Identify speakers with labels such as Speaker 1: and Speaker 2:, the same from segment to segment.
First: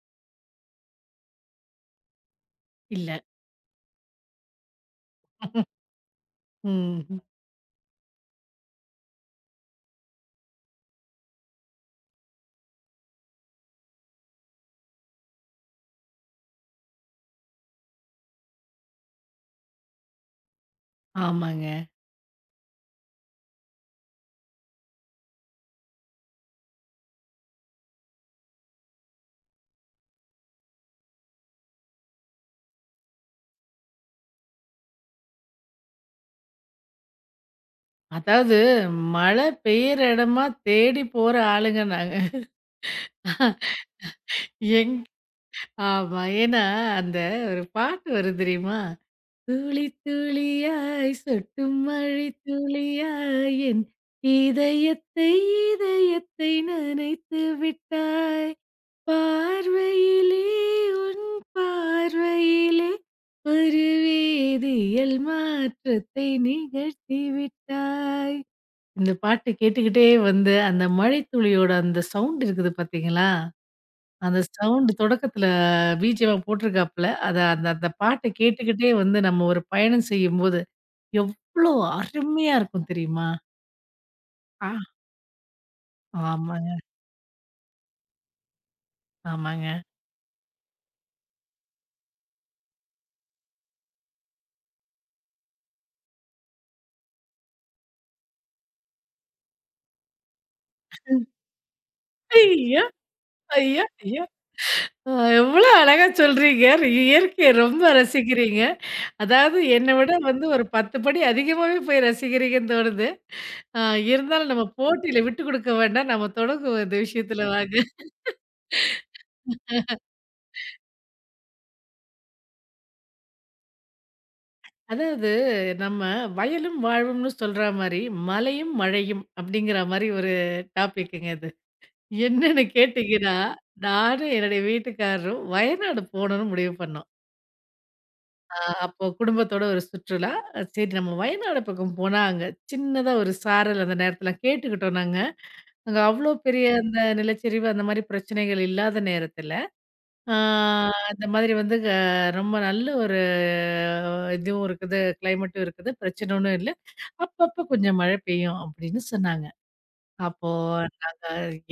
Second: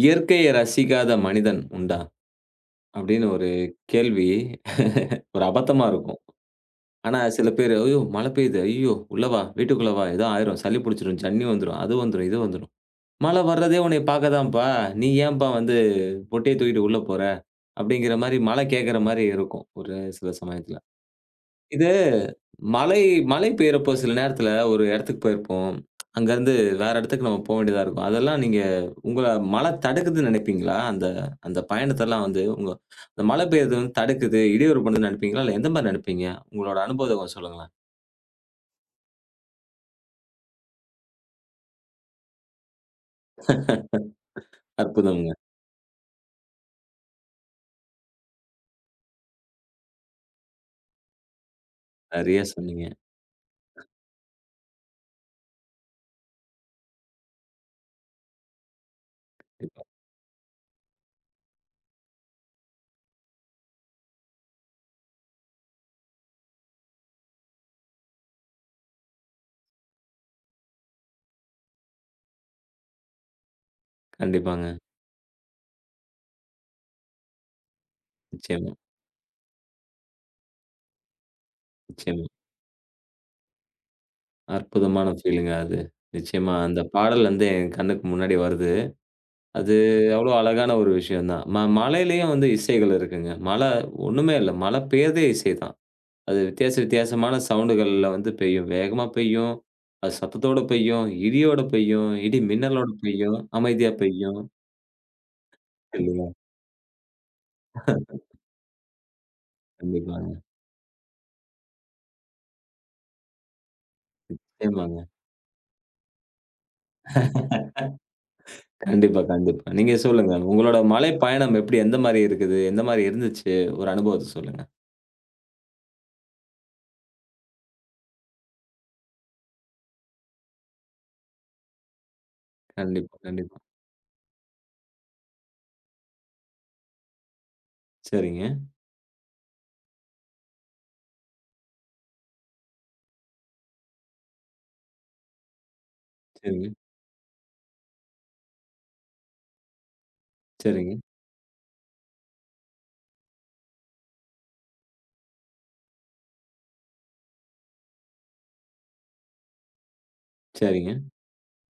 Speaker 1: "இயற்கையை ரசிக்காத மனிதன் உண்டா?"
Speaker 2: இல்ல.
Speaker 1: அப்படின்னு ஒரு கேள்வி ஒரு அபத்தமா இருக்கும். ஆனா
Speaker 2: ம்.
Speaker 1: சில பேரு, "ஐயோ! மழை பெய்யுது. ஐயோ! உள்ள வா, வீட்டுக்குள்ள வா. ஏதோ ஆயிரும். சளி புடிச்சிரும், ஜன்னி வந்துரும், அது வந்துரும், இது வந்துரும். மழை வர்றதே உன்னைய பார்க்க தான்ப்பா. நீ ஏன்பா வந்து பொட்டைய தூக்கிட்டு உள்ள போற?" அப்படிங்கிற மாரி மழை கேட்கிற மாரி இருக்கும், ஒரு சில சமயத்துல.
Speaker 2: ஆமாங்க.
Speaker 1: இது மழை மழை பெய்யறப்போ சில நேரத்தில ஒரு இடத்துக்கு போயிருப்போம். அங்கருந்து வேற இடத்துக்கு நம்ம போ வேண்டியதா இருக்கும். அதெல்லாம் நீங்க உங்கள மழை தடுக்குதுன்னு நினைப்பீங்களா? அந்த அந்த பயணத்தெல்லாம் வந்து உங்க இந்த மழை பெய்யறது வந்து தடுக்குது, இடையூறு பண்ணுதுன்னு நினைப்பீங்களா? இல்ல எந்த மாரி நினைப்பீங்க? உங்களோட அனுபவத்த கொஞ்சம் சொல்லுங்களேன்.
Speaker 2: அதாவது மழை பெய்யிற இடமா தேடி போற ஆளுங்க நாங்க. எங்
Speaker 1: அற்புதம்ங்க.
Speaker 2: ஆமா. ஏன்னா அந்த ஒரு பாட்டு வரும் தெரியுமா? துளி துளியாய் சொட்டும் மழை
Speaker 1: நிறைய சொன்னீங்க.
Speaker 2: துளியாய் என் இதயத்தை இதயத்தை நனைத்து விட்டாய்,
Speaker 1: கண்டிப்பா.
Speaker 2: பார்வையிலே உன் பார்வையிலே ஒரு வேதியியல் மாற்றத்தை நிகழ்த்தி விட்டாய். இந்த பாட்டு கேட்டுக்கிட்டே வந்து அந்த மழைத்துளியோட அந்த சவுண்ட் இருக்குது பாத்தீங்களா? அந்த
Speaker 1: கண்டிப்பாங்க.
Speaker 2: சவுண்ட் தொடக்கத்துல பிஜிஎம்மா போட்டிருக்காப்புல. அந்த அந்த பாட்ட
Speaker 1: நிச்சயமா,
Speaker 2: கேட்டுக்கிட்டே வந்து நம்ம ஒரு பயணம் செய்யும்போது, எவ்ளோ
Speaker 1: நிச்சயமா.
Speaker 2: அருமையா இருக்கும் தெரியுமா? ஆ.
Speaker 1: அற்புதமான ஃபீலிங்க அது. நிச்சயமா
Speaker 2: ஆமாங்க,
Speaker 1: அந்த பாடல் வந்து என் கண்ணுக்கு முன்னாடி வருது. அது
Speaker 2: ஆமாங்க.
Speaker 1: அவ்ளோ அழகான ஒரு விஷயம் தான். மழையிலயும் வந்து இசைகள் இருக்குங்க. மழை ஒண்ணுமே இல்ல. மழை பெய்யறதே இசை தான். அது வித்தியாச வித்தியாசமான சவுண்டுகள்ல வந்து பெய்யும். வேகமா பெய்யும். அது சத்தத்தோட பெய்யும். இடியோட பெய்யும். இடி
Speaker 2: ஐயா!
Speaker 1: மின்னலோட பெய்யும்.
Speaker 2: ஐயா!
Speaker 1: அமைதியா
Speaker 2: ஐயா!
Speaker 1: பெய்யும்.
Speaker 2: அ எவ்ளோ அழகா
Speaker 1: இல்லையா?
Speaker 2: சொல்றீங்க. இயற்கைய ரொம்ப ரசிக்கிறீங்க. அதாவது என்ன விட
Speaker 1: கண்டிப்பாங்க.
Speaker 2: வந்து ஒரு 10 படி அதிகமாவே போய் ரசிக்கிறீங்கன்னு தோணுது. அ இருந்தாலும் நம்ம
Speaker 1: நிச்சயமாங்க.
Speaker 2: போட்டியில விட்டு குடுக்க வேண்டாம். நம்ம தொடங்குவோம் இந்த விஷயத்துல வாங்க.
Speaker 1: கண்டிப்பா, கண்டிப்பா. நீங்க சொல்லுங்க. உங்களோட மலை பயணம் எப்படி எந்த மாரி இருக்குது? எந்த மாரி இருந்துச்சு? ஒரு அனுபவத்த சொல்லுங்க.
Speaker 2: அதாவது நம்ம வயலும் வாழ்வும்னு சொல்ற மாரி, மலையும் மழையும் அப்படிங்கிற மாரி ஒரு டாபிக்குங்க இது. என்னன்னு
Speaker 1: கண்டிப்பா,
Speaker 2: கேட்டீங்கன்னா,
Speaker 1: கண்டிப்பா.
Speaker 2: நானும் என்னுடைய வீட்டுக்காரரும் வயநாடு போணும்னு முடிவு பண்ணோம்.
Speaker 1: சரிங்க,
Speaker 2: அ அப்போ குடும்பத்தோட ஒரு சுற்றுலா. சரி, நம்ம வயநாடு பக்கம் போனா, அங்க சின்னதா ஒரு சாரல் அந்த நேரத்துல கேட்டுக்கிட்டோம் நாங்க. அங்க அவ்வளோ பெரிய
Speaker 1: சரிங்க,
Speaker 2: அந்த நிலச்சரிவு அந்த மாரி பிரச்சனைகள் இல்லாத நேரத்துல. ஆ,
Speaker 1: சரிங்க,
Speaker 2: அந்த மாதிரி வந்து ரொம்ப நல்ல ஒரு இதுவும் இருக்குது, கிளைமேட்டும் இருக்குது. பிரச்சனை ஒண்ணும் இல்ல. அப்பப்ப கொஞ்சம் மழை பெய்யும் அப்படின்னு சொன்னாங்க. அப்போ
Speaker 1: சரிங்க.
Speaker 2: நாங்க,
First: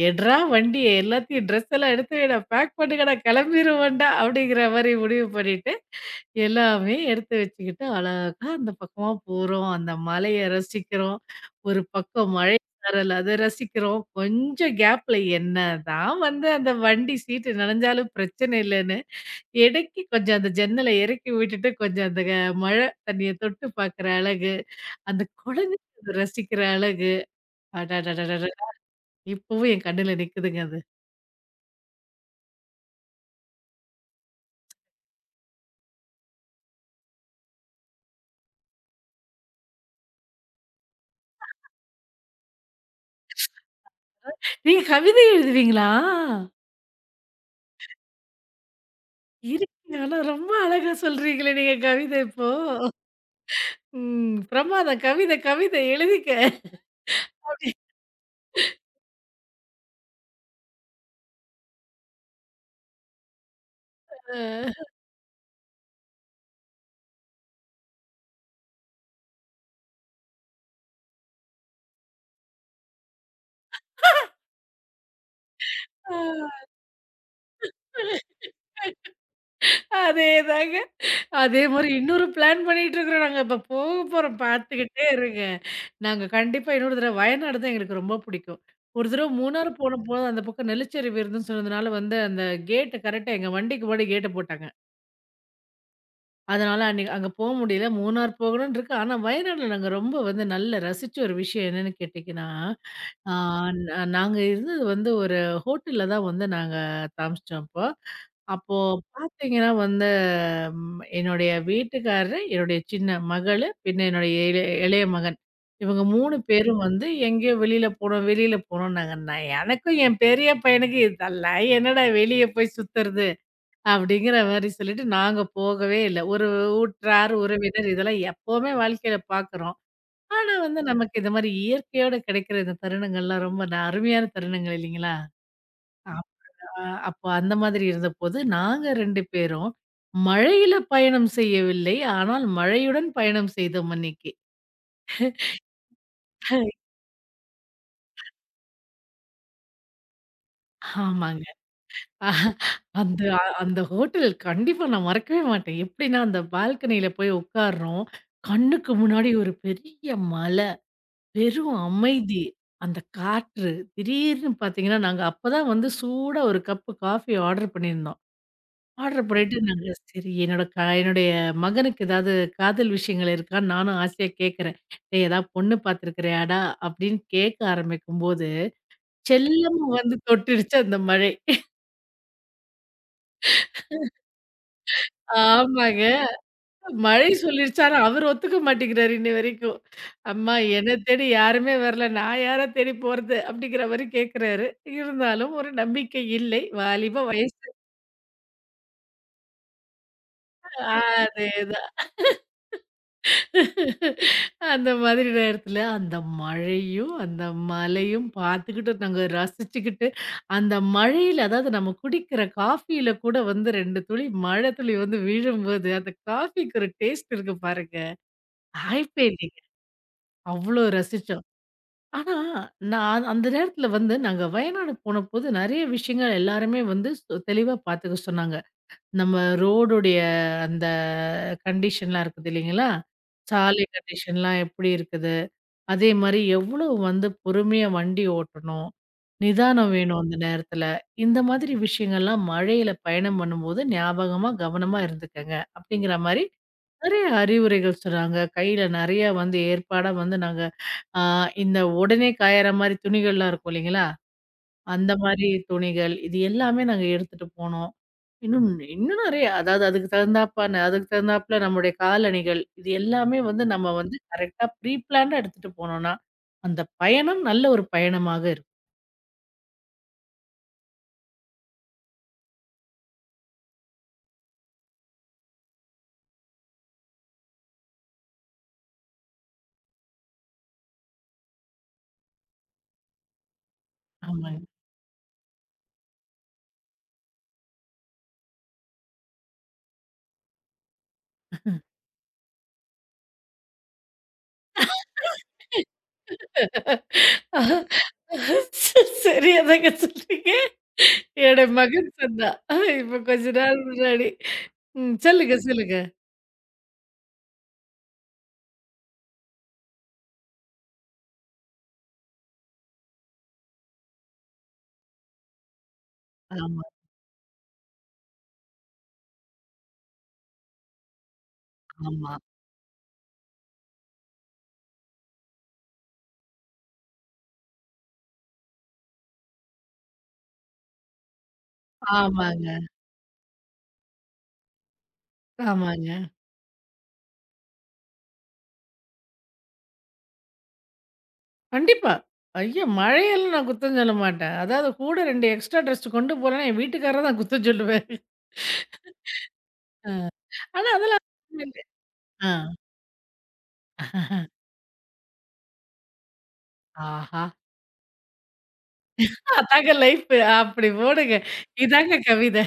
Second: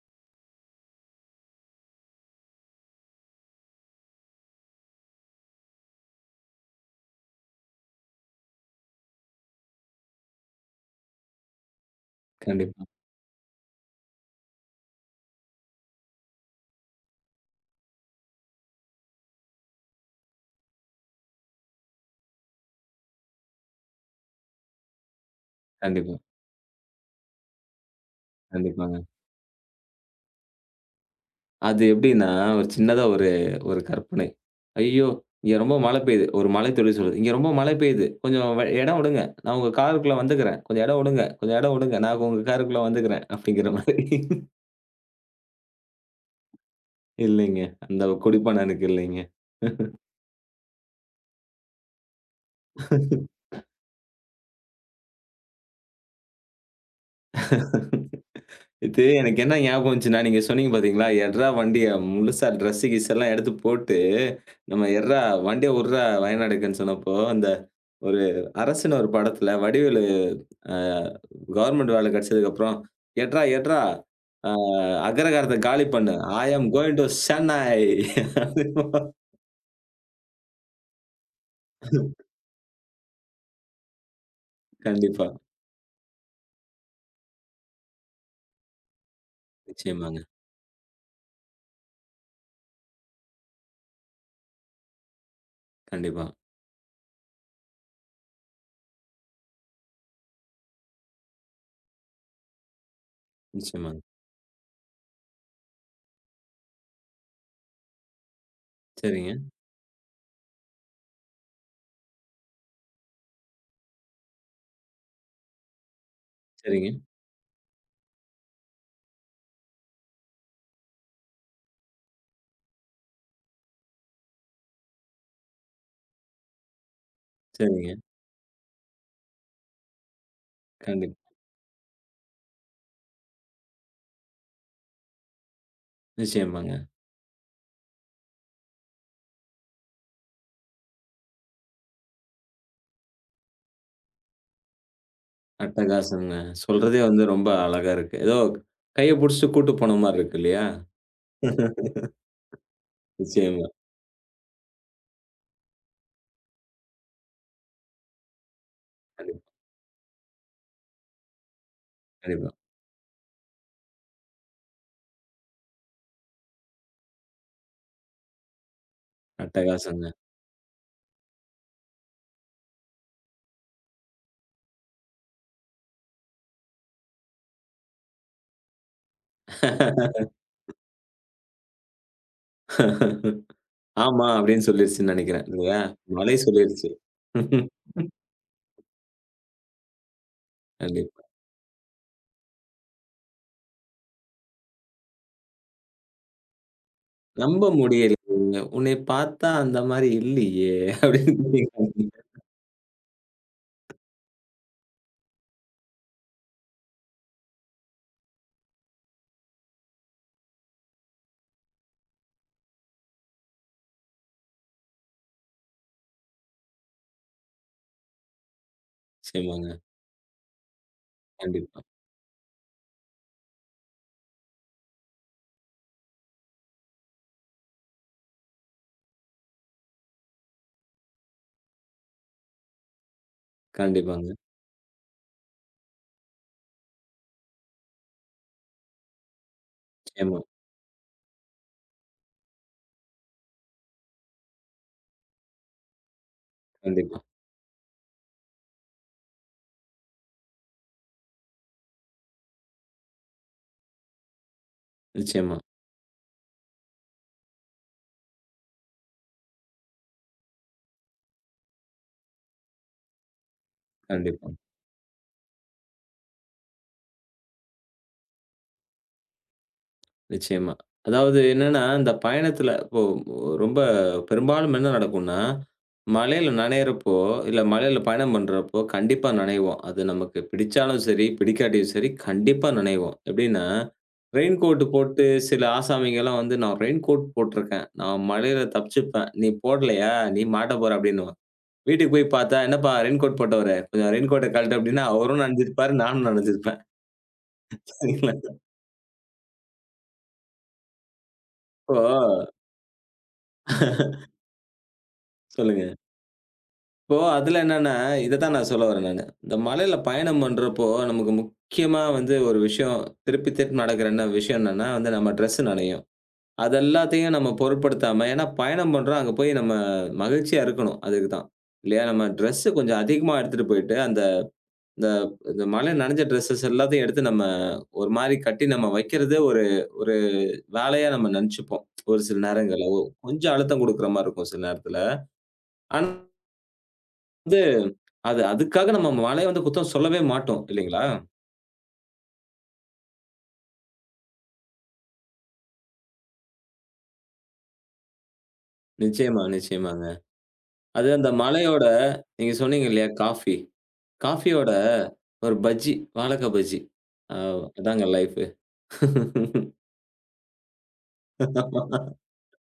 Speaker 2: "எட்றா வண்டி எல்லாத்தையும் ட்ரெஸ் எல்லாம் எடுத்துவைடா, பேக் பண்ணுங்கடா, கிளம்பிருவோம்டா" அப்படிங்கிற மாரி முடிவு பண்ணிட்டு, எல்லாமே எடுத்து வச்சுக்கிட்டு அழகா அந்த பக்கமா போறோம். அந்த மலைய ரசிக்கிறோம். ஒரு பக்கம் மழை
Speaker 1: கண்டிப்பா,
Speaker 2: சாரல் அத ரசிக்கிறோம். கொஞ்சம் கேப்ல என்னதான் வந்து அந்த வண்டி சீட்டு நனஞ்சாலும் பிரச்சனை இல்லன்னு இறக்கி கொஞ்சம் அந்த ஜன்னல இறக்கி விட்டுட்டு, கொஞ்சம் அந்த மழை தண்ணிய தொட்டு பார்க்குற அழகு, அந்த குழந்தைங்க அத
Speaker 1: கண்டிப்பா,
Speaker 2: ரசிக்கிற அழகு. அடடடடட!
Speaker 1: கண்டிப்பாங்க.
Speaker 2: இப்பவும் என் கண்ணுல நிக்குதுங்க அது.
Speaker 1: அது எப்படின்னா, ஒரு சின்னதா ஒரு ஒரு கற்பனை. ஐயோ! இங்க ரொம்ப மழை பெய்யுது. ஒரு மழைத்துளி சொல்லுது. இங்க ரொம்ப மழை பெய்யுது. கொஞ்சம் இடம் விடுங்க. நான் உங்க காருக்குள்ள வந்துக்கிறேன். கொஞ்சம் இடம் விடுங்க. கொஞ்சம் இடம் விடுங்க. நான் உங்க காருக்குள்ள வந்துக்கிறேன். அப்படிங்கிற மாதிரி.
Speaker 2: நீங்க கவிதை எழுதுவீங்களா?
Speaker 1: இல்லைங்க. அந்த குடிப்பனம் எனக்கு இல்லைங்க.
Speaker 2: இருக்குங்க. ஆனா ரொம்ப அழகா சொல்றீங்களே நீங்க கவிதை இப்போ. ம். பிரமாதம். கவிதை, கவிதை எழுதிக்க. அப்டி.
Speaker 1: இது எனக்கு என்ன ஞாபகம் வந்துச்சுன்னா, நீங்க சொன்னீங்க பார்த்தீங்களா? எட்றா வண்டிய முழுசா ட்ரெஸ்ஸு கிஸ் எல்லாம் எடுத்து போட்டு,
Speaker 2: அ.
Speaker 1: நம்ம எட்றா வண்டிய உட்றா வயநாடுக்குன்னு சொன்னப்போ, அந்த ஒரு அரசன் ஒரு படத்துல வடிவேலு அ கவர்மெண்ட் வேலை கிடைச்சதுக்கப்புறம், "எட்றா, எட்றா அ அக்ரஹாரத்த காலி பண்ணு. I am going to Chennai."
Speaker 2: ஆ. அதேதாங்க. அதே மாரி இன்னொரு பிளான் பண்ணிட்டுருக்குறோம் நாங்க. இப்ப போக போறோம் பார்த்துக்கிட்டே
Speaker 1: கண்டிப்பா.
Speaker 2: இருங்க. நாங்க கண்டிப்பா இன்னொரு தடவ வயநாடு தான் எங்களுக்கு ரொம்ப பிடிக்கும். ஒரு தடவ மூணாறு
Speaker 1: நிச்சயமாங்க.
Speaker 2: போனபோது அந்த பக்கம் நெல்லிச்சரிவு இருந்துன்னு சொன்னதுனால வந்து அந்த கேட்ட கரெக்ட்டா எங்க வண்டிக்கு முன்னாடி கேட்ட போட்டாங்க.
Speaker 1: கண்டிப்பா.
Speaker 2: அதனால அன்னைக்கு அங்க போ முடியல. மூணார் போகணும்னு இருக்கு. ஆனா, வயநாடுல நாங்க ரொம்ப வந்து நல்லா ரசிச்ச ஒரு விஷயம் என்னன்னு கேட்டீங்கன்னா, ஆ
Speaker 1: நிச்சயமாங்க.
Speaker 2: நாங்க இருந்தது வந்து ஒரு ஹோட்டல்ல தான் வந்து நாங்க தாமசிச்சோம் அப்போ. அப்போ
Speaker 1: சரிங்க,
Speaker 2: பார்த்தீங்கன்னா வந்து என்னுடைய வீட்டுக்காரரு, என்னுடைய சின்ன மகளு, பின்ன என்னுடைய இளைய இளைய மகன். இவங்க 3 பேரும்
Speaker 1: சரிங்க,
Speaker 2: வந்து எங்கேயோ வெளியில போணும் வெளியில போணும்னாங்க. நான் எனக்கும் என் பெரிய பையனுக்கும் இதெல்லாம் என்னடா வெளிய போய் சுத்துறது? அப்படிங்கிற மாரி சொல்லிட்டு நாங்க போகவே இல்ல. ஒரு ஊற்றார், உறவினர்
Speaker 1: சரிங்க.
Speaker 2: இதெல்லாம் எப்பவுமே வாழ்க்கையில பார்க்குறோம். ஆனா வந்து நமக்கு
Speaker 1: கண்டிப்பா.
Speaker 2: இந்த மாரி இயற்கையோட கிடைக்கிற இந்த தருணங்கள்லாம் ரொம்ப அருமையான தருணங்கள் இல்லைங்களா? அ
Speaker 1: நிச்சயமாங்க.
Speaker 2: அப்போ அந்த மாதிரி இருந்தபோது நாங்க 2 பேரும் மழையில பயணம் செய்யவில்லை. ஆனால் மழையுடன் பயணம் செய்தோம் அன்னைக்கு.
Speaker 1: அட்டகாசம்ங்க. சொல்றதே வந்து ரொம்ப அழகா இருக்கு. ஏதோ கைய புடிச்சுட்டு கூட்டு போன மாரி இருக்கு இல்லையா?
Speaker 2: ஆமாங்க. அஹ் அந்த
Speaker 1: நிச்சயமா.
Speaker 2: அந்த ஹோட்டல் கண்டிப்பா நான் மறக்கவே மாட்டேன். எப்படின்னா அந்த பால்கனியில போய் உட்கார்றோம். கண்ணுக்கு முன்னாடி
Speaker 1: கண்டிப்பா,
Speaker 2: ஒரு பெரிய மல. வெறும் அமைதி.
Speaker 1: கண்டிப்பா.
Speaker 2: அந்த காற்று, திடீர்னு பார்த்தீங்கன்னா, நாங்க அப்பதான் வந்து சூடா 1 கப்பு காஃபி ஆர்டர் பண்ணியிருந்தோம். ஆர்டர் பண்ணிட்டு நாங்க
Speaker 1: அட்டகாசங்க.
Speaker 2: சரி என்னோட என்னுடைய மகனுக்கு ஏதாவது காதல் விஷயங்கள் இருக்கான்னு நானும் ஆசையா கேட்கிறேன். "டேய் ஏதாவது பொண்ணு பார்த்துருக்கிறியாடா?" அப்படின்னு கேட்க ஆரம்பிக்கும்போது, செல்லமா வந்து தொட்டுருச்சு அந்த மழை.
Speaker 1: "ஆமா" அப்படின்னு சொல்லிருச்சுன்னு நெனைக்கிறேன் இல்லையா?
Speaker 2: ஆமாங்க.
Speaker 1: மலை சொல்லிருச்சு.
Speaker 2: மழை சொல்லிருச்சு. ஆனா, அவரு ஒத்துக்க மாட்டேங்கிறாரு இன்னி வரைக்கும். அம்மா என்ன
Speaker 1: கண்டிப்பா.
Speaker 2: தேடி யாருமே வரல. நான் யார தேடி போறது? அப்படிங்கிற மாரி கேட்கிறாரு. இருந்தாலும் ஒரு நம்பிக்கை இல்லை. வாலிப வயசு.
Speaker 1: நம்ப முடியலைங்க. "உன்னை பார்த்தா அந்த மாரி இல்லையே!" அப்படின்னு
Speaker 2: அதேதான்.
Speaker 1: நினைக்கிறாங்க.
Speaker 2: அந்த மாதிரி நேரத்துல அந்த மழையும், அந்த மலையும் பார்த்துக்கிட்டு, நாங்க ரசிச்சுக்கிட்டு, அந்த மழையில அதாவது நம்ம குடிக்கிற காஃபியில கூட வந்து 2 துளி மழை துளி வந்து விழும்போது, அந்த காஃபிக்கு ஒரு டேஸ்ட் இருக்கு பாருங்க. ஹைப்பே இல்லைங்க.
Speaker 1: நிச்சயமாங்க.
Speaker 2: அவ்ளோ ரசிச்சோம்.
Speaker 1: கண்டிப்பா.
Speaker 2: ஆனா, நான் அந்த நேரத்துல வந்து நாங்க வயநாடு போனபோது நெறைய விஷயங்கள் எல்லாருமே வந்து தெளிவா பாத்துக்க சொன்னாங்க. நம்ம ரோடுடைய அந்த கண்டிஷன்லாம் இருக்குது இல்லைங்களா? சாலை
Speaker 1: கண்டிப்பாங்க.
Speaker 2: கண்டிஷன்லாம் எப்படி இருக்குது? அதே மாரி எவ்வளவு வந்து பொறுமையா வண்டி ஓட்டணும்? நிதானம் வேணும் அந்த
Speaker 1: நிச்சயமா.
Speaker 2: நேரத்துல. இந்த மாதிரி விஷயங்கள்லாம் மழையில பயணம் பண்ணும்போது ஞாபகமா, கவனமா இருந்துக்கங்க. அப்படிங்கிற மாரி
Speaker 1: கண்டிப்பா.
Speaker 2: நெறைய அறிவுரைகள் சொன்னாங்க. கையில நெறைய வந்து ஏற்பாடா வந்து நாங்க ஆ இந்த உடனே காயற மாரி துணிகள்லாம் இருக்கும் இல்லைங்களா? அந்த மாரி
Speaker 1: நிச்சயமா.
Speaker 2: துணிகள், இது எல்லாமே நாங்க எடுத்துட்டு போனோம். இன்னும் இன்னும் நெறைய அதாவது அதுக்கு தகுந்தாப்புல நம்முடைய காலணிகள், இது எல்லாமே வந்து நம்ம வந்து
Speaker 1: கண்டிப்பா.
Speaker 2: கரெக்ட்டா ப்ரீ பிளான்டா எடுத்துட்டு போனோம்னா, அந்த பயணம் நல்ல ஒரு பயணமாக இருக்கும்.
Speaker 1: நிச்சயமா. அதாவது என்னன்னா, இந்த பயணத்துல இப்போ ரொம்ப பெரும்பாலும் என்ன நடக்கும்னா, மழையில நனையிறப்போ, இல்ல மழையில பயணம் பண்றப்போ கண்டிப்பா நனைவோம். அது நமக்கு பிடிச்சாலும் சரி, பிடிக்காட்டியும் சரி கண்டிப்பா நனைவோம். எப்படின்னா, ரெயின்
Speaker 2: ஆமாங்க.
Speaker 1: கோட் போட்டு சில ஆசாமிங்கலாம் வந்து, "நான் ரெயின் கோட் போட்டிருக்கேன். நான் மழையில தப்பிச்சுப்பேன். நீ போடலையா? நீ மாட்ட போற" அப்படின்னுவான். வீட்டுக்கு போய் பார்த்தா, "என்னப்பா ரெயின் கோட் போட்டவரே, கொஞ்சம் ரெயின் கோட்ட கழட்டு" அப்படின்னா, அவரும் நனைஞ்சிருப்பாரு, நானும் நனைஞ்சிருப்பேன். சரிங்களா?
Speaker 2: சரியா தாங்க சொன்னீங்க. என்னோட
Speaker 1: இப்போ
Speaker 2: மகன் சொன்னான். இப்ப கொஞ்ச நாள் முன்னாடி. ம். சொல்லுங்க,
Speaker 1: சொல்லுங்க.
Speaker 2: சொல்லுங்க.
Speaker 1: இப்போ அதில என்னன்னா, இததான் நான் சொல்ல வரேன் நானு. இந்த மலையில பயணம் பண்றப்போ, நமக்கு முக்கியமா வந்து ஒரு விஷயம் திருப்பி திருப்பி நடக்கிற என்ன விஷயம் என்னன்னா, வந்து நம்ம ட்ரெஸ் நனையும். அது
Speaker 2: ஆமா,
Speaker 1: எல்லாத்தையும் நம்ம பொருட்படுத்தாம ஏன்னா பயணம் பண்றோம், அங்க போய் நம்ம மகிழ்ச்சியா இருக்கணும். அதுக்கு தான். இல்லையா? நம்ம
Speaker 2: ஆமா.
Speaker 1: ட்ரெஸ் கொஞ்சம் அதிகமா எடுத்துட்டு போயிட்டு, அந்த இந்த இந்த மழையில நனைஞ்ச ட்ரெஸ்ஸஸ் எல்லாத்தையும் எடுத்து நம்ம ஒரு மாரி கட்டி நம்ம வைக்கிறதே ஒரு ஒரு வேலையா நம்ம நெனச்சுப்போம். ஒரு சில
Speaker 2: ஆமாங்க,
Speaker 1: நேரங்கள்ல. கொஞ்சம் அழுத்தம் குடுக்குற மாரி இருக்கும் சில நேரத்துல. ஆனா
Speaker 2: ஆமாங்க.
Speaker 1: அது அதுக்காக நம்ம மழைய வந்து குத்தம் சொல்லவே மாட்டோம் இல்லைங்களா?
Speaker 2: கண்டிப்பா. ஐயோ! மழையெல்லாம் நான் குத்தம் சொல்ல மாட்டேன். அதாவது கூட 2 எக்ஸ்ட்ரா ட்ரெஸ் கொண்டு போலன்னா, என் வீட்டுக்காரர தான் குத்தம் சொல்லுவேன்.
Speaker 1: நிச்சயமா, நிச்சயமாங்க.
Speaker 2: அ. ஆனா
Speaker 1: அது
Speaker 2: அதெல்லாம்
Speaker 1: அந்த
Speaker 2: ஒண்ணும் இல்ல.
Speaker 1: மழையோட
Speaker 2: ஆ.
Speaker 1: நீங்க சொன்னீங்க இல்லையா? காஃபி. காஃபியோட ஒரு பஜ்ஜி, வாழக்கா பஜ்ஜி. அ
Speaker 2: ஆஹா!
Speaker 1: அதாங்க லைஃப்.
Speaker 2: அதாங்க லைஃப். அப்படி போடுங்க. இதாங்க கவிதை.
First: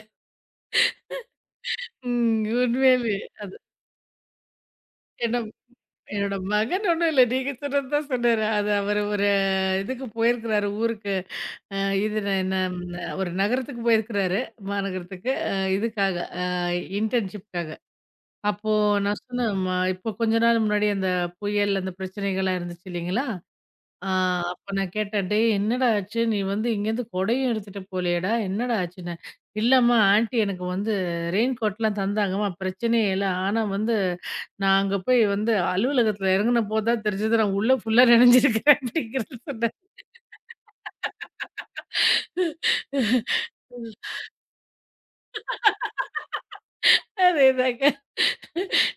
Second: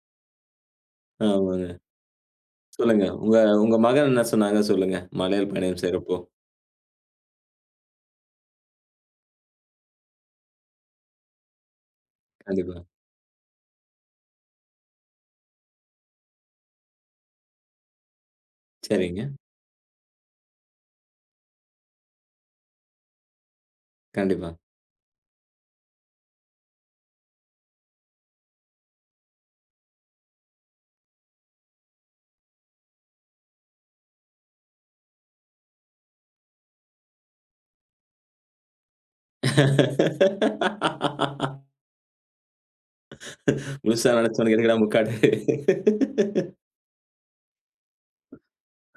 Speaker 1: ஆமாங்க.
Speaker 2: ம்.
Speaker 1: சொல்லுங்க.
Speaker 2: உண்மையிலேயே.
Speaker 1: உங்க
Speaker 2: அது
Speaker 1: உங்க மகன் என்ன சொன்னாங்க சொல்லுங்க?
Speaker 2: என்ன
Speaker 1: மலையில் பயணம் செய்றப்போ.
Speaker 2: என்னோட மகன் ஒண்ணும் இல்ல. நீங்க சொன்னது தான் சொன்னாரு. அவரு ஒரு இதுக்கு போயிருக்கிறாரு ஊருக்கு. அ இது என்ன
Speaker 1: கண்டிப்பா.
Speaker 2: ஒரு நகரத்துக்கு போயிருக்கிறாரு. மாநகரத்துக்கு. இதுக்காக அ இன்டர்ன்ஷிப்காக. அப்போ நான்
Speaker 1: சரிங்க.
Speaker 2: சொன்னேன், இப்போ கொஞ்ச நாள் முன்னாடி அந்த புயல், அந்த பிரச்சனைகள்லாம் இருந்துச்சு இல்லைங்களா? ஆ
Speaker 1: கண்டிப்பா.
Speaker 2: அப்ப நான் கேட்டேன், 'டேய் என்னடா ஆச்சு? நீ வந்து இங்கேருந்து கொடையும் எடுத்துட்டு போலயேடா! என்னடா ஆச்சுன்னு?' 'இல்லம்மா ஆன்ட்டி, எனக்கு வந்து ரெயின் கோட்லாம் தந்தாங்கம்மா, பிரச்சனையே இல்ல. ஆனா வந்து நான் அங்க போய் வந்து அலுவலகத்துல இறங்குன போது தான் தெரிஞ்சது நான் உள்ள ஃபுல்லா நனைஞ்சிருக்கிறேன்' அப்படிங்கிறத சொன்னேன்."
Speaker 1: முழுசா நினைச்சவனுக்கு எதுக்குடா முக்காடு?
Speaker 2: அதேதாங்க.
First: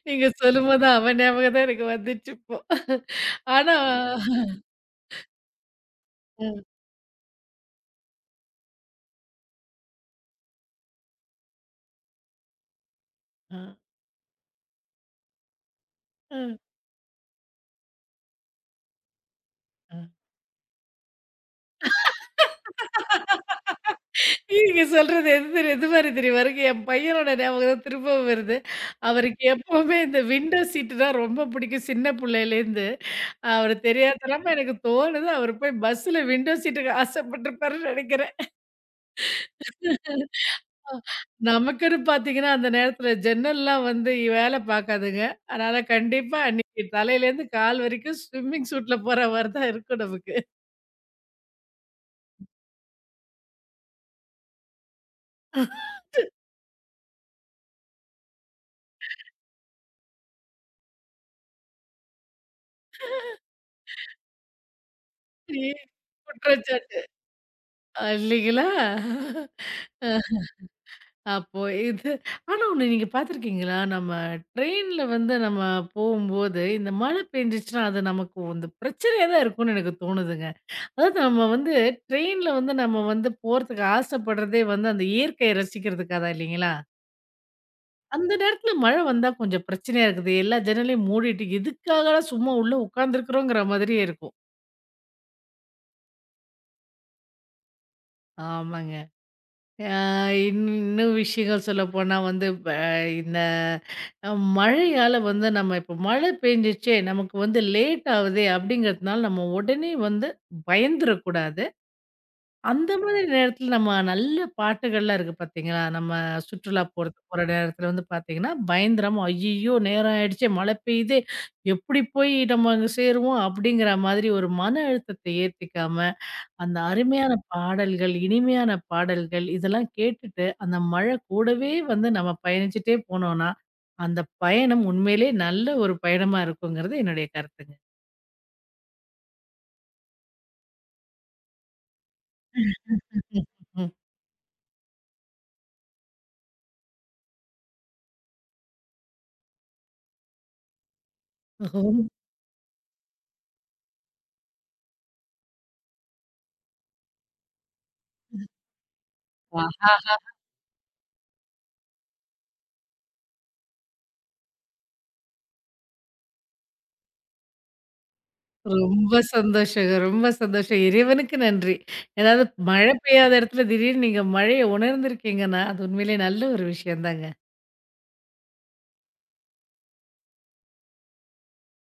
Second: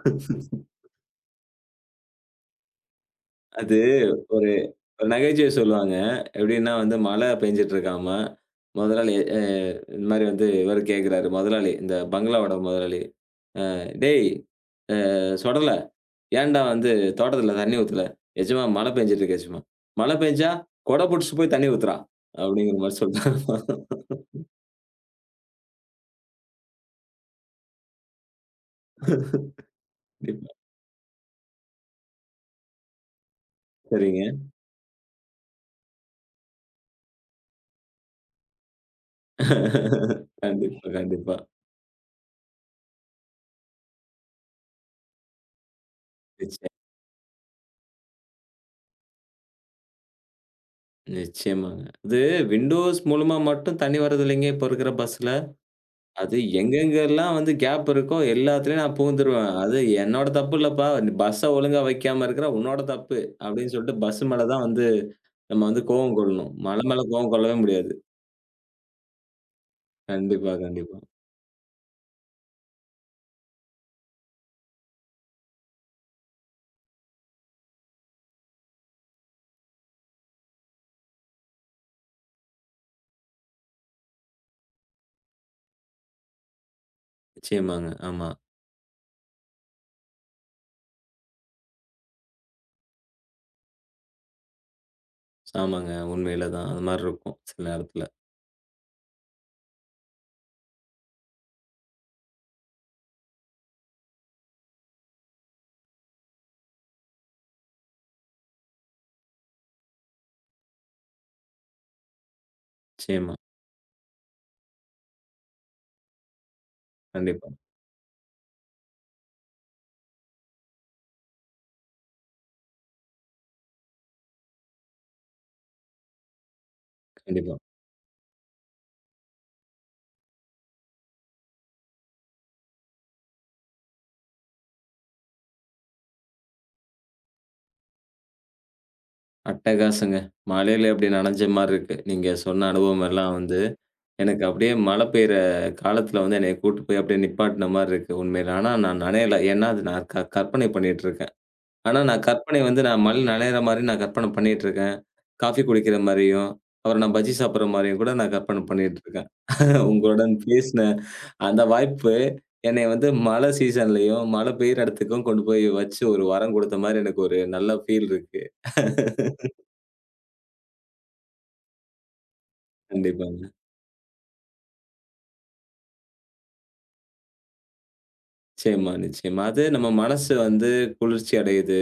Speaker 2: நீங்க சொல்லும்போது அவன் ஞாபகம் தான் எனக்கு வந்துச்சு இப்போ. ஆனா
Speaker 1: அது ஒரு ஒரு நகைச்சுவை சொல்லுவாங்க. எப்படின்னா வந்து மழை பெஞ்சுட்டு இருக்காமா. முதலாளி இந்த மாரி வந்து இவரு கேட்கிறாரு. முதலாளி இந்த பங்களாவோட முதலாளி.
Speaker 2: அ,
Speaker 1: "டேய் சொடல
Speaker 2: அ,
Speaker 1: ஏன்டா வந்து தோட்டத்தில தண்ணி ஊத்தல?" "எஜமான் மழை பெஞ்சுட்டு இருக்கு எஜமான்."
Speaker 2: அ.
Speaker 1: "மழை பெஞ்சா கொடை புடிச்சுட்டு போய் தண்ணி ஊத்துடா." அப்படிங்கிற மாரி சொல்றாராமா.
Speaker 2: நீங்க சொல்றது எது மாரி தெரியுமா இருக்கு? என் பையனோட ஞாபகம் தான் திரும்பவும் வருது. அவருக்கு எப்பவுமே இந்த
Speaker 1: கண்டிப்பா.
Speaker 2: விண்டோ சீட்டு தான் ரொம்ப பிடிக்கும் சின்ன புள்ளையிலேருந்து. அவரு
Speaker 1: சரிங்க.
Speaker 2: தெரியாத்தனமா எனக்கு தோணுது, அவரு போய் பஸ்ஸில விண்டோ சீட்டுக்கு ஆசைப்பட்டுருப்பாருன்னு நெனைக்கிறேன்.
Speaker 1: கண்டிப்பா,
Speaker 2: அ
Speaker 1: கண்டிப்பா.
Speaker 2: நமக்குன்னு பார்த்தீங்கன்னா, அந்த நேரத்தில ஜன்னல்லாம் வந்து வேல பார்க்காதுங்க. அதனால கண்டிப்பா
Speaker 1: நிச்சயம்
Speaker 2: அன்னைக்கு தலையிலேருந்து கால் வரைக்கும் ஸ்விம்மிங் சூட்ல போற மாரி தான் இருக்கும் நமக்கு.
Speaker 1: நிச்சயமாங்க. அது விண்டோஸ் மூலமா மட்டும் தண்ணி வருது இல்லைங்க, இப்போ இருக்கிற பஸ்ல. அது எங்கெங்கெல்லாம் வந்து கேப் இருக்கோ எல்லாத்துலயும் நான் புகுந்துருவேன். அது என்னோட தப்பு இல்லப்பா! நீ பஸ்ஸ ஒழுங்கா வைக்காம இருக்கிற உன்னோட தப்பு. அப்படின்னு சொல்லிட்டு பஸ் மேல தான் வந்து நம்ம
Speaker 2: சரி.
Speaker 1: வந்து கோவம் கொள்ளணும். மல
Speaker 2: குற்றச்சாட்டு.
Speaker 1: மேல கோவம் கொள்ளவே முடியாது.
Speaker 2: இல்லைங்களா? அ
Speaker 1: கண்டிப்பா, கண்டிப்பா.
Speaker 2: அப்போ இது ஆனா ஒண்ணு நீங்க பார்த்துருக்கீங்களா? நம்ம ட்ரெயின்ல வந்து நம்ம போம்போது, இந்த மழை பெஞ்சுச்சுன்னா, அது நமக்கு வந்து பிரச்சனையா தான் இருக்கும்னு எனக்கு தோணுதுங்க. அதாவது நம்ம வந்து ட்ரெயின்ல வந்து நம்ம வந்து போறதுக்கு ஆசைப்படுறதே வந்து அந்த இயற்கையை ரசிக்கிறதுக்காக தான் இல்லைங்களா?
Speaker 1: நிச்சயமாங்க. ஆமா.
Speaker 2: அந்த நேரத்தில மழை வந்தா கொஞ்சம் பிரச்சனையா இருக்குது. எல்லா ஜன்னலையும் மூடிட்டு, எதுக்காகடா சும்மா உள்ள உட்காந்துருக்குறோங்கிற மாதிரியே இருக்கும்.
Speaker 1: ஆமாங்க. உண்மையில தான். அது மாரி இருக்கும் சில நேரத்துல.
Speaker 2: ஆமாங்க. ஆ, இன் இன்னும் விஷயங்கள் சொல்லப்போனா வந்து, இப்ப இந்த அ மழையால வந்து நம்ம இப்ப மழை பெஞ்சுச்சே, நமக்கு வந்து லேட் ஆவுதே அப்படிங்கிறதுனால, நம்ம உடனே வந்து பயந்துறக்கூடாது. அந்த மாதிரி
Speaker 1: நிச்சயமா.
Speaker 2: நேரத்தில நம்ம நல்ல பாட்டுகள்லாம் இருக்கு பார்த்தீங்களா? நம்ம சுற்றுலா போற
Speaker 1: கண்டிப்பா,
Speaker 2: நேரத்தில வந்து பார்த்தீங்கன்னா, பயந்துராம "ஐய்யய்யோ! நேரம் ஆயிடுச்சே, மழை பெய்யுதே, எப்படி போய் நம்ம அங்க சேருவோம்?" அப்படிங்கிற மாதிரி ஒரு மன அழுத்தத்தை ஏத்திக்காம அந்த அருமையான
Speaker 1: கண்டிப்பா.
Speaker 2: பாடல்கள், இனிமையான பாடல்கள் இதெல்லாம் கேட்டுட்டு, அந்த மழை கூடவே வந்து நம்ம பயணிச்சுட்டே போனோம்னா, அந்த பயணம் உண்மையிலே நல்ல ஒரு பயணமா இருக்குங்கிறது என்னுடைய கருத்துங்க.
Speaker 1: அட்டகாசங்க. மழையில எப்படி நனைஞ்ச மாரி இருக்கு. நீங்க சொன்ன அனுபவம் எல்லாம் வந்து
Speaker 2: ம்.
Speaker 1: எனக்கு அப்படியே மழை பெய்ற காலத்துல வந்து என்னைய கூட்டு போய் அப்படியே நிப்பாட்டின மாரி இருக்கு உண்மையில. ஆனா நான் நனையல. ஏன்னா, அது நான் கற்பனை பண்ணிட்டு இருக்கேன். ஆனா
Speaker 2: ரொம்
Speaker 1: நான் கற்பனை வந்து நான் மழை நனையிற மாரி நான் கற்பனை பண்ணிட்டு இருக்கேன். காஃபி குடிக்கிற மாரியும், அப்புறம் நான் பஜ்ஜி சாப்பிடுற மாரியும் கூட நான் கற்பனை பண்ணிட்டு இருக்கேன்.
Speaker 2: ஆஹா!
Speaker 1: உங்களுடன் பேசின அந்த வாய்ப்பு என்னைய வந்து மழை சீசன்லயும், மழை பெய்ற இடத்துக்கும் கொண்டு போய் வச்சு ஒரு வரம் கொடுத்த மாரி எனக்கு ஒரு நல்ல ஃபீல் இருக்கு.
Speaker 2: ரொம்ப சந்தோஷங்க. ரொம்ப சந்தோஷம். இறைவனுக்கு நன்றி. ஏதாவது மழை பெய்யாத
Speaker 1: கண்டிப்பாங்க.
Speaker 2: இடத்துல திடீர்னு நீங்க மழைய உணர்ந்திருக்கீங்கன்னா, அது உண்மையிலேயே நல்ல ஒரு விஷயம் தாங்க.
Speaker 1: நிச்சயமா, நிச்சயமா. அது நம்ம மனசு வந்து குளிர்ச்சி அடையுது,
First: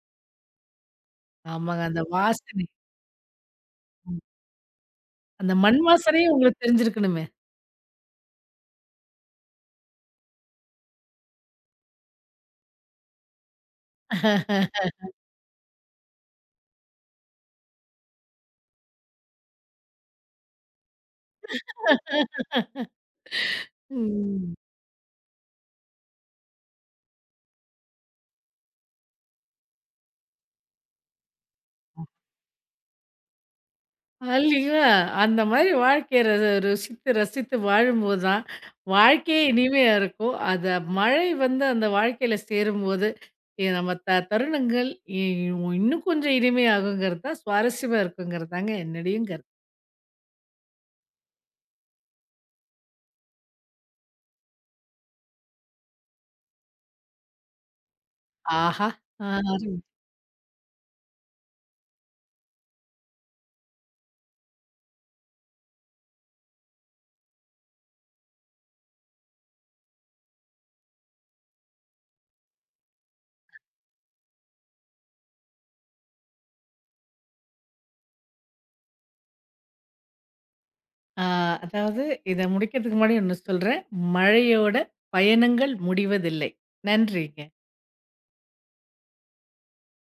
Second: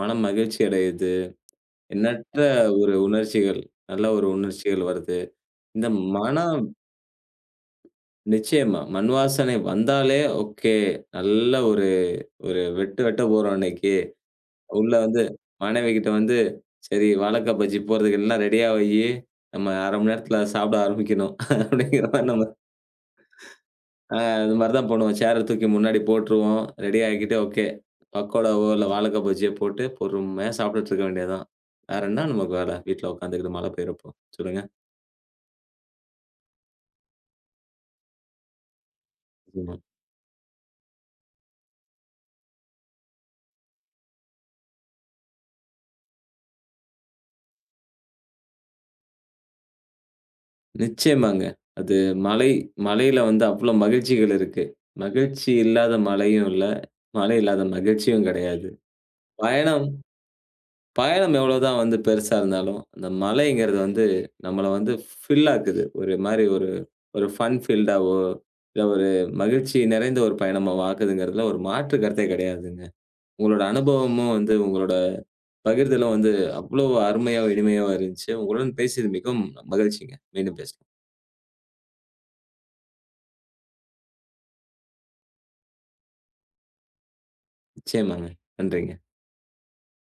Speaker 1: மனம் மகிழ்ச்சி அடையுது.
Speaker 2: ஆமாங்க. அந்த
Speaker 1: எண்ணற்ற
Speaker 2: வாசனை.
Speaker 1: ஒரு உணர்ச்சிகள், நல்ல
Speaker 2: ம்.
Speaker 1: ஒரு உணர்ச்சிகள் வருது.
Speaker 2: அந்த மண்
Speaker 1: இந்த
Speaker 2: வாசனையே
Speaker 1: மனம்
Speaker 2: உங்களுக்கு தெரிஞ்சிருக்கணுமே!
Speaker 1: நிச்சயமா. மண் வாசனை வந்தாலே ஓகே. நல்ல ஒரு ஒரு வெட்டு வெட்ட போறோம் இன்னைக்கு. உள்ள வந்து மனைவிகிட்ட வந்து, "சரி வாழக்கா பஜ்ஜி போடுறதுக்கு எல்லாம் ரெடியா வையி. நம்ம 1/2 மணி நேரத்தில சாப்பிட ஆரம்பிக்கணும்." அப்படிங்கிற மாரி நம்ம ஆ அது
Speaker 2: ம்.
Speaker 1: மாரி தான் பண்ணுவோம். சேர தூக்கி முன்னாடி போட்டுருவோம். ரெடி ஆகிக்கிட்டு ஓகே. பக்கோடாவோ, இல்ல வாழைக்காய் பஜ்ஜியோ போட்டு பொறுமையா சாப்பிட்டுட்டு இருக்க வேண்டியது தான். வேற என்ன நமக்கு வேல? வீட்ல உட்காந்துக்கிட்டு மழை பெய்றப்போ, சொல்லுங்க.
Speaker 2: இல்லைங்களா? அந்த மாதிரி வாழ்க்கைய ருசித்து, ரசித்து வாழும்போது தான், வாழ்க்கையே
Speaker 1: நிச்சயமா.
Speaker 2: இனிமையா இருக்கும். மழை வந்து அந்த வாழ்க்கையில சேரும்போது, நம்ம தருணங்கள் இ இன்னும் கொஞ்சம் இனிமையாகுங்கிறது தான் சுவாரஸ்யமா இருக்குங்கிறது தாங்க என்னுடையும் கருத்து.
Speaker 1: நிச்சயமாங்க. அது மலை மலையில வந்து அவ்வளோ மகிழ்ச்சிகள் இருக்கு. மகிழ்ச்சி இல்லாத மலையும் இல்ல. மழை இல்லாத மகிழ்ச்சியும் கிடையாது.
Speaker 2: ஆஹா! ஆ அருமை.
Speaker 1: பயணம் பயணம் எவ்வளோதான் வந்து பெருசா இருந்தாலும், அந்த மலைங்கிறது வந்து நம்மள வந்து ஃபில் ஆக்குது. ஒரு மாரி ஒரு ஒரு ஃபன் ஃபீல்டாவோ, இல்ல ஒரு மகிழ்ச்சி நிறைந்த ஒரு பயணமாவோ ஆக்குதுங்கிறதுல ஒரு மாற்று கருத்தே கிடையாதுங்க. உங்களோட அனுபவமும் வந்து உங்களோட பகிர்தலும் வந்து அவ்வளோ அருமையா, இனிமையாவும் இருந்துச்சு. உங்களுடன் பேசியது மிகவும் மகிழ்ச்சிங்க. மீண்டும் பேசலாம்.
Speaker 2: ஆ அதாவது இத முடிக்கிறதுக்கு முன்னாடி ஒண்ணு சொல்றேன். மழையோட பயணங்கள் முடிவதில்லை. நன்றிங்க.
Speaker 1: நிச்சயமாங்க. நன்றிங்க.